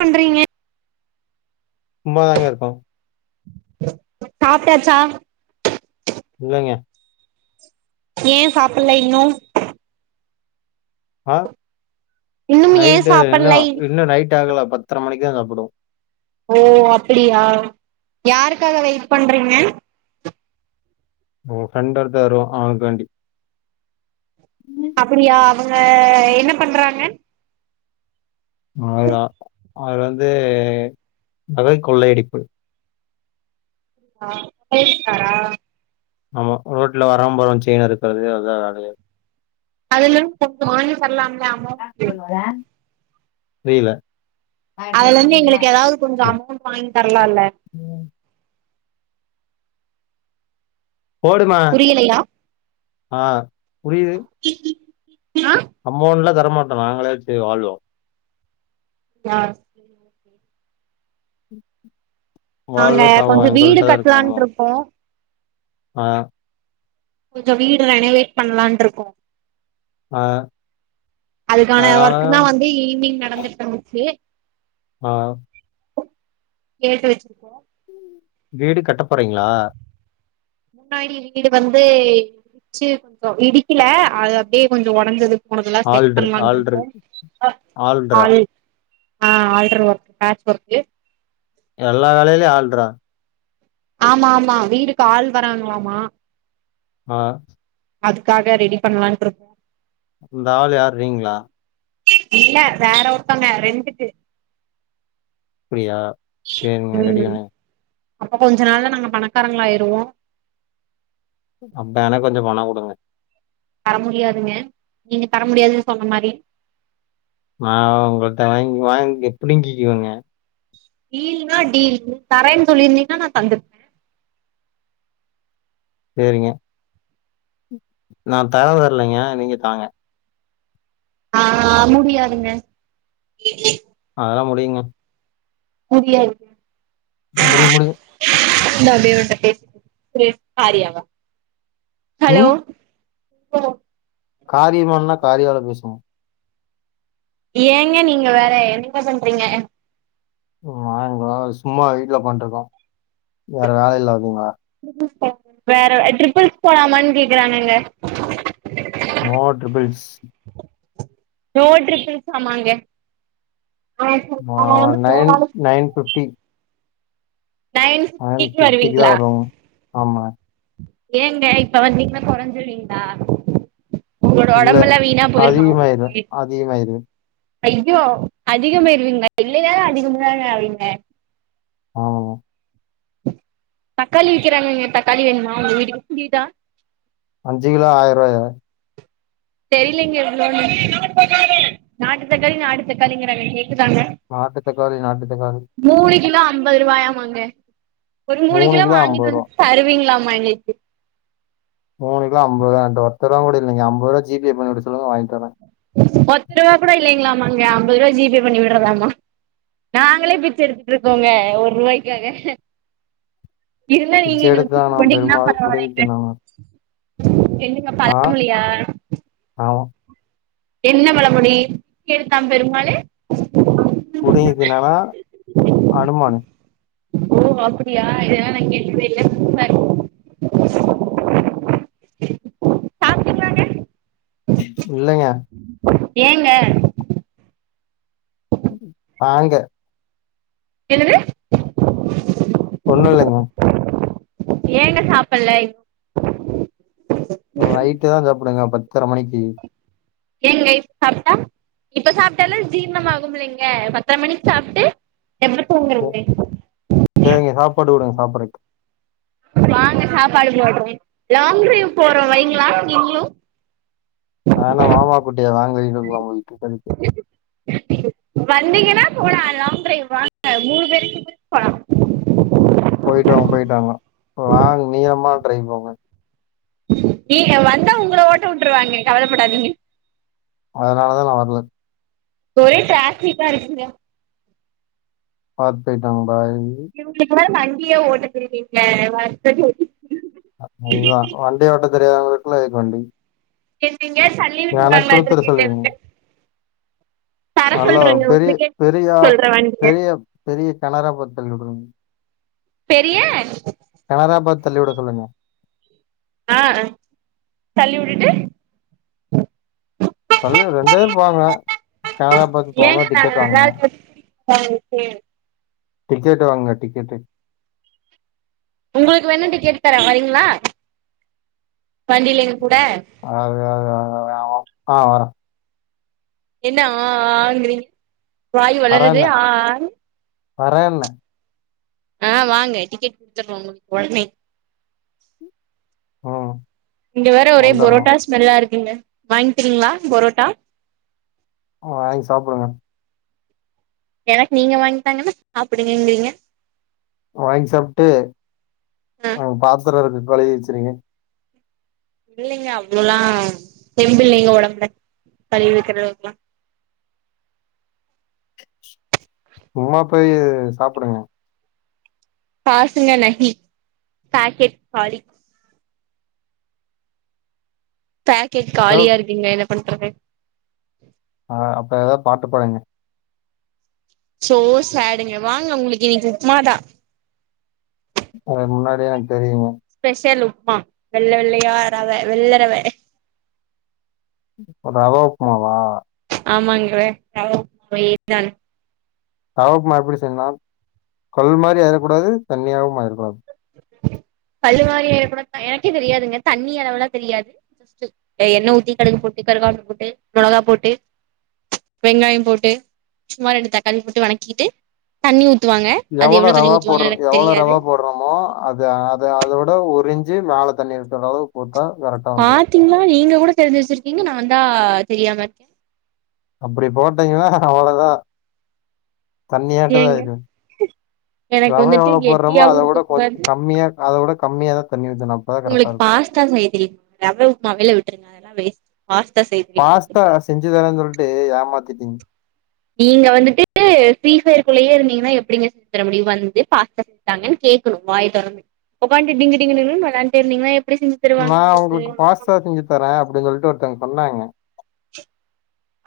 பண்றிங்க சும்மாதாங்க இருக்கோ சாப்டாச்சா இல்லைங்க ஏ சாப்பில்ல இன்னு ஆ இன்னும் ஏன் நைட்டு இன்னு சாப்பல்லை இன்னு நைட் ஆகல பத்தர மணிக்குதா சாப்புடுவோ ஓ அப்படியா யாருக்காக வெயிட் பண்றிங்க உ ஃப்ரெண்ட் ஒருத்த வருவா அவனுக்காண்டி அப்படியா அவங்க என்ன பண்றாங்க அ அது வந்து நகை கொள்ளையடிப்பு ஆ பேசுனாரா ஆமா ரோட்ல வர்றவ போறவ செயின அறுக்கற அதா வேலையா அதுலென்ன கஷ்ட வாங்கி தர்லாமே புரியல அதுலருந்து எங்களுக்கு எதாவது கொஞ்ச அமௌண்ட் வாங்கி தரலா இல்ல ம் போடுமா புரியலையா ஆ புரியுது அ அம்மோண்ட்லா தரமாட்டோ நாங்களே வச்சி வாழ்வோ யாச் நாங்க வாழ்வோ சாவோ கொஞ்சம் வீடு எங்கள்ட்டதா இருக்கு அம்மோ கட்டலான்ட்டு இருக்கோம் அ கொஞ்ச வீடு ரெனவேட் பண்லான்ருக்கோ ஆ அதுக்கான அதனால ஒர்க்குதா வந்து ஈவ்னிங் நடந்துட்டு சி அ கேட்டு வச்சிப்போ வீடு கட்டப்போறீங்ளா முன்னாடி வீடு வந்து விச்சு இருந்தோ இடிக்கில அது அப்டியே கொஞ்சோ ஒடஞ்சது போனக்துலா செக் ஆள்ரு ஆள்ரு பண்லான்ருக்கோ அ ஆள்ரா ஆள் ஆல்டரு ஒர்க் பேட்ச் ஒர்க்கு எல்லா வேலைலயு ஆள்றா ஆமா ஆமா வீடுக்கு ஆள் வராங்ளாமா அ அதுக்காக ரெடி பண்ணலான்ருக் இந்த ஆள் யார் நீங்ளா இல்ல வேற ஒர்த்தங்க ரெண்ட்டுக்கு ப்டியா சேரிங்க ம் ரெடிதானே அப்ப கொஞ்ச நாள்ல நாங்க பணக்காரங்கள் ஆயிருவோ அப்ப எனக்கொஞ்ச பணங்குடுங்க தர முடியாதுங்க நீங்க தர முடியாது சொன்ன மாரி அ உங்கள்ட்ட வாங்கி வாங்கி புடிங்கிக்கிவங்க டீல்னா டீல் நீ தரேன் சொல்லீர்ந்தீங்ன்னா நா தந்துர்ப் சேரிங்க நா தர வர்லைங்க நீங்க தாங்க அஹா முடியாதுங்க அதல்லா முடியுங்க முதியாது முடியு முடியு இந்தா அப்டியே அவன்ட்ட பேஸ் [inaudible] ஆரியாவா ஹலோ ஹெலோ காரியம் ஆவ்ணுண்ணா காரியால பேசுவோ ஏங்க நீங்க வேற என்னங்க பண்றீங்க வா இங்கோ சும்மா வீட்ல உக்காண்ட்ருக்கோ வேற வேல இல்ல வரிங்ளா வேற ட்ரிப்புள்ஸ் போலாமான் கேக்குறங்கங்க நோ ட்ரிப்புள்ஸ் நோ ட்ரிப்பிள்ஸாமாங்க அ சரி ஆ அவ வந்து நைன் போறானு நைன் ஃபிஃப்ட்டி நைன் ஃபிஃப்ட்டிக்கி ஃபிஃப்டிக்கு தா வருவீங்ளா வருவோங்க ஆமா ஏங்க இப்ப வந்தீங்ன்னா கொறஞ்சிருவீங்ளா ஒங்ளோட இல்ல ஒடம்பெல்லா வீணா போயிருமா அதிகமாயிரு அதிகமாயிரு ஐயோ அதிகமாய்ருவீங்ளா இல்லேனாலு அதிகமாதா ஆவீங்க ஆமாங்க தக்காளி விக்கிறாங்கங்க தக்காளி வேணுமா உங்க வீட்டுக்கு புரியுதா அஞ்சு கிலோ ஆயிருவாயா தெரியலிங்கே எவ்ளோன்னு நாட்டு தக்காளி நாட்டு தக்காளிங்கிறாங்க கேக்குதாங்க நாட்டு தக்காளி நாட்டு தக்காளி மூணு கிலோ ஐம்பது ரூவாயாமாங்க ஒரு மூணு கிலோ வாங்கிட்டு வந் தருவீங்ளாமா எங்குளுக்கு மூணு கிலோ அம்பதுரூவா என்ட்ட ஒத்தரூவா கூட இல்லிங்க ஐம்பரூவா ஜீபே பண்ணிவுட சொல்லுங்க வாங்கித்தற ஒத்த ரூவா கூட இல்லைங்ளாமாங்க ஐம்பது ரூபா ஜிபே பண்ணி விட்றதாம்மா நாங்களே பிச்ச எடுத்துட்டு இருக்கோங்க ஒர்ரூவாய்க்காக இருந்தா பிச்ச நீங்க எங்குளுக்கு பிச்ச எடுத்தானா போட்டீங்னா பெருமாள் புடுங்கி பரவால்லங்க தின்னானா என்னங்க ஆ பழமொழியா ஆமா என்ன பழமொழி பிச்ச எடுத்தா பெருமாளு புடிங்கிதின்னனா அனுமானு ஓ அப்பிடியா இதெல்லாம் நான் கேட்டதே இல்ல சூப்பரா இருக் சாப்ட்டீங்களாங்க இல்லைங்க ஏங்க ஆங்க என்னது ஒண்ணு இல்லங்க ஏங்க சாப்பல நைட்டு தான் சாப்பிடுவங்க பத்தர மணிக்கு ஏங்க இப்ப சாப்டா இப்ப சாப்டாலு ஜீர்ணம் ஆகும் இல்லைங்க பத்திர மணிக்கு சாப்டு எப்ப ஓ, தூங்கறிங்க நைட் சரிங்க சாப்பாடு குடுங்க சாப்பறக்கு வாங்க சாப்பாடு போட்ற லாங் டிரைவ் போறோம் வைங்ளா நீங்களு நானா மாமா குட்டியா [unintelligible] வந்தீங்கன்னா போலா லாங் ட்ரைவ் வாங்க மூணு பேருக்கு போயிட்டு வாங்க போயிட்டாங்க லாங் நீளமா ட்ரைவ் போங்க நீங்க வந்தா உங்கள ஓட்ட வுட்டுருவாங்க கவலப்படாதீங்க அதனாலதா நா வர்ல ஒரே டாராபிக்கா இருக்குங்க பாத்து போய்ட்டு வாங்க பாய் இவுங்குளுக்கு வேற வண்டியே ஓட்ட தெரியலீங்க [unintelligible] [unintelligible] வண்டி ஓட்ட தெரியவாதவங்களுக்குள்ளா எதுகு வண்டி என் எங்கியாச்சு தள்ளி எனக்கு கொடுத்துட சொல்லுங்க விட்டுலாங்லாட்டு [inaudible] நல்லா பெரி பெரியா சொல்றே வண்டிய பெரிய பெரிய கெணரா பாத்து தள்ளி வுட்றுங்க பெரிய கெனரா பாத்து தள்ளி வுட சொல்லுங்க ஆஹ தள்ளி வுட்டுட்டு தள்ளி வுடு ரெண்டு பேரும் போங்க கெனரா பாத்து ஏங்க போங்க நாங்க டிக்கெட் நல்லா வாங்குக இருக்கு. [unintelligible] டிக்கெட்டு வாங்க டிக்கெட்டு உங்களுக்கு வேணா டிக்கெட் தரே வரீங்களா வண்டில எங்க கூட அ அ அ து ஆ வர என்ன ஆ ஆங்கிறீங்க வாய் ஒளருது ஆஆனு வரன்ன ஆ வாங்க டிக்கெட் குடுத்துட்றோ உங்களுக்கு ஒடனே ஆ இங்க வேற ஒரே பொரோட்டா ஸ்மெல்லா இருக்குங்க வாங்கிட்டுக்கீங்களா பொரோட்டா வாங்கி சாப்பிடுங்க எனக்கு நீங்க வாங்கிதாங்கன்னா சாப்டுங்கங்கிறீங்க வாங்கி சாப்ட்டு ஆ அங்க பாத்தரம் இருக்கு கழுவி வச்சுருங்க இல்லைங்க அவ்ளோல்லா தெம்பு இல்லைங்க ஒடம்புல கழுவி வைக்கிற அளவுக்குல்லா சும்மா போய் சாப்புடுங்க காசுங்க நகி பேக்கெட் காலி பேக்கெட் ஏதோ காலியா இருக்குங்க என்ன பண்றது ஆ, அப்ப ஏதாவது பாட்டு பாடுங்க சோ சேடுங்க வாங்க உங்களுக்கு இன்னைக்கி உப்புமாதா அது முன்னாடியே எனக்கு தெரியுங்க ஸ்பெஷல் உப்புமா வெள்ள வெள்ளயா ரவ வெள்ளரவ ரவா உப்புமாவா ஆமாங்க ரவ ஒயிட்டா ரவர உப்புமா எப்படி செய்னுன்னா கல் மாரி ஆயிரக்கூடாது தண்ணியாவு ஆயிடக்கூடாது கல் மாரி ஆயிடக் கூடாதுன்னா எனக்கே தெரியாதுங்க தண்ணி அளவுல்லா தெரியாது ஃபர்ஸ்ட் அ எண்ணெ ஊத்தி கடுக்கு போட்டு கருகாப்புல்ல போட்டு மொளகா போட்டு வெங்காயம் போட்டு சும்மா ரெண்டு தக்காளி போட்டு வணக்கிட்டு தண்ணி ஊத்துவாங்க அது எவ்ளோ தண்ணி ஊத்துவாங்கனு எனக்கு தெரியாது றமோ அது அத அதோட ஒரு இஞ்சி மேல தண்ணி இருக்கறளவு ஊத்த கரெக்டா வந்துரு பாத்தீங்களா நீங்க கூட தெரிஞ்சு வச்சிருக்கீங்க நான்தா தெரியாமருக்கே அப்டி போட்டீங்கனா அவ்வளதா தண்ணியாட்டந்தா ஏங்க ஆயிடு எனக்கு ரவ வந்துட்டு எவ்ளோ போட்றமோ கெட்டியாவு அதை இருக்க விட கொஞ் கூடாது கம்மியா அதவிட கம்மியாதா தண்ணி ஊத்துனு அப்பதா கரெக்டா இருக்கு அதா செய்ய தெரியுது ரவ உப்புமாவ எல்லா விட்டுருங்க அதெல்லா வேஸ்ட் பாஸ்தா செய் பாஸ்தா செஞ்சுதரேன்னு சொல்லிட்டு ஏமாத்திட்டீங்க நீங்க வந்துட்டு ஃப்ரீஸர்குள்ளயே இருந்தீங்கனா எப்படிங்க செஞ்சு தர முடியு வந்து பாஸ்தா தாங்கனு கேக்கணு வாய தொறந்து ஒக்காண்ட்டு டிங்கு டிங்குனு வெளாண்ட்டே இருந்தீங்கனா எப்டி செஞ்சி நா உங்களுக்கு பாஸ்தா செஞ்சு தரே அப்டின்னு சொல்லிட்டு ஒருத்தவங்க சொன்னாங்க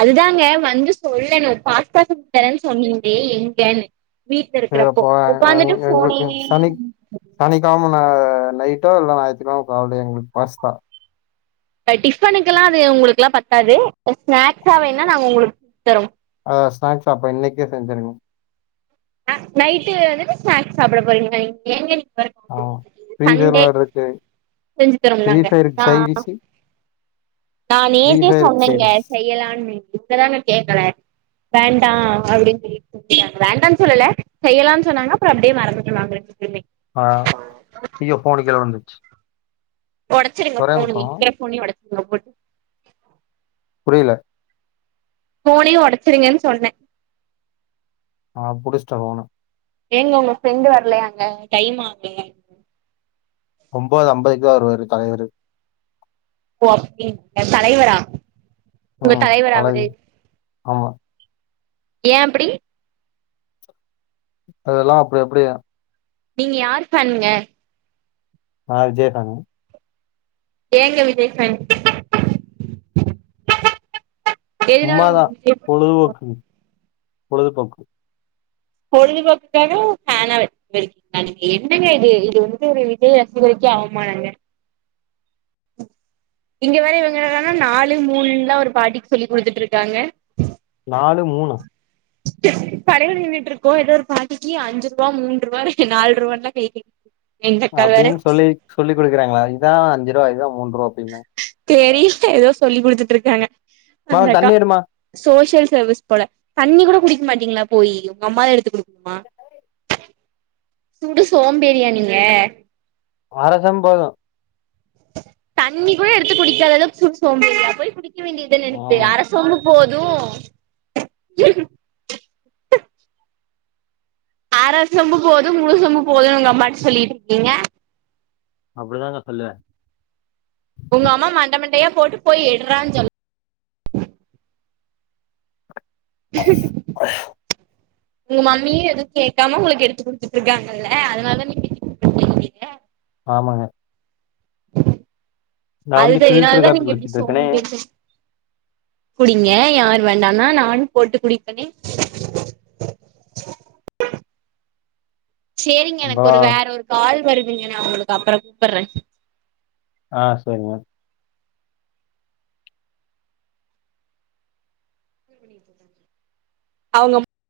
அதுதாங்க வந்து சொல்லணு பாஸ்தா செஞ்சி தரேன்னு சொன்னீங்களே எங்கனு வீட்ல சரி இருக்கறப்போ அப்போ உக்காந்துட்டு ஃபோனே சனிக்கெழமை ந நைட்டோ இல்ல ஞாயித்தக்கெழம காலைலயே எங்களுக்கு பாஸ்தா இப்ப டிஃபனுக்கெல்லா அது உங்களுக்குலா பத்தாது இ ஸ்நாக்ஸா வேணா நாங்க உங்களுக்கு செஞ்சி தரோ அ ஸ்நாக்ஸ் அப்ப இன்னைக்கே செஞ்சிருங்க அ நைட்டு வந்து ஸ்நாக்ஸ் சாப்ட போறீங்களா நீங்க எங்க வரப்போ, ஆமா சண்டே ஃப்ரீசர்ல இருக்கு செஞ்சு ஃப்ரீ தரோல்லாங்க ஃபயருக்கு ஆ, ஆ சைடிஷு நா ஃப்ரீ நேத்தே ஃபயருக்கு சொன்னேங்க சைடிஷ் செய்யலான்னு நீங்கதாங்க கேக்கல வேண்டா அப்டின்னு சொல்லி விட்டாங்க வேண்டானு சொல்லல செய்யலானு சொன்னாங்க அப்றோ அப்டியே மறந்துட்டோ நாங்களுமே அ ஐயோ போன் கீழ விழுந்ச்சு ஒடைச்சிடுங்க போன இருக்கற போனையு ஒடச்சுடுங்க போட்டு புரில போனியு ஒடச்சிருங்னு சொன்ன ஆ புடிச்ட்டா போன ஏங்க உங்க ஃப்ரெண்டு் வரலையங்க டைம் ஆகுது ஒம்பது அம்பதுக்தா வருவாரு தலைவரு ஓ அப்டிங்லா தலைவரா உங் ம் தலைவரா அவரு தலைவர் ஆமா ஏ அப்டி அதெல்லா அப்டி அப்டிய நீங்க யார் ஃபேன்ங்க நா விஜய் ஃபேனு ஏங்க விஜய் ஃபேன் எதுனால சும்மாதா உங்களுக்கு விஜய் பொழுதுபோக்கு பொழுதுபோக்கு பொழுதுபோக்குக்காக ஃபேனா அட என்னங்க இது இது வந்து ஒரு விஜய் ரசிகருக்கே அவமானங்க இங்க வேற இவங்க என்னான நாலு மூணுலா ஒரு பாட்டிக்கு சொல்லி் கொடுத்துட்டு இருக்காங்க நாலு மூணா படையகள் நின்னுட்டு இருக்கோ ஏதோ ஒரு பாட்டிக்கு அஞ்சு ரூபா மூன்று ரூபா நாலு ரூவான்லா கை எங்க அக்கா வேற அப்டின்னு சொல்லி சொல்லி் கொடுக்குறாங்ளா இதா அஞ்சு ரூபா இதா மூன்று ரூபா அப்டினு தெர்ல ஏதோ சொல்லி் கொடுத்துட்டு இருக்காங்க மா அந்த அக்கா தண்ணி எடுமா சோசியல் சர்வீஸ் போல தண்ணி கூட குடிக்க மாட்டீங்ளா போய் உங்க அம்மாதா எடுத்து கொடுக்கணுமா ஓய் சுடு சோம்பேரியா நீங்க அர செம்போது தண்ணி கூட எடுத்து குடிக்காத அளவுக்சுடு சோம்பேரியா போய் குடிக்க வேண்டிதான எடுத்து ஆமா அர செ ம்பு போது அற சொம்பு போதும முழு சொம்பு போதுனு உங்க அம்மாட்ட சொல்லிட்டு இருக்கீங்க அப்டிதாங்க சொல்லுவ உங்க அம்மா மண்டமண்டையா போட்டு போய் எட்றானு சொல்ல உங்க மம்மியு எதுவு கேட்காம உங்களுக்கு எடுத்து குடுத்துட்டு இருக்காங்கல அதனால தா நீங் ஆமாங்க நா வந்து அதுதா அதனால ஃபில்டர் தா காப்பி நீங்க இப்டி குடிச்சிட்டு இருக்கனே சோம்பேரியாயிரு குடிங்க யார் வேண்டானா நானு போட்டு குடிப்பனே சேரிங்க எனக்கு அப்பறோ ஒரு வேற ஒரு கால் வருதுங்க நா உங்களுக்கு அப்றோ கூப்பட்றே ஆ சேரிங்க அவுங்க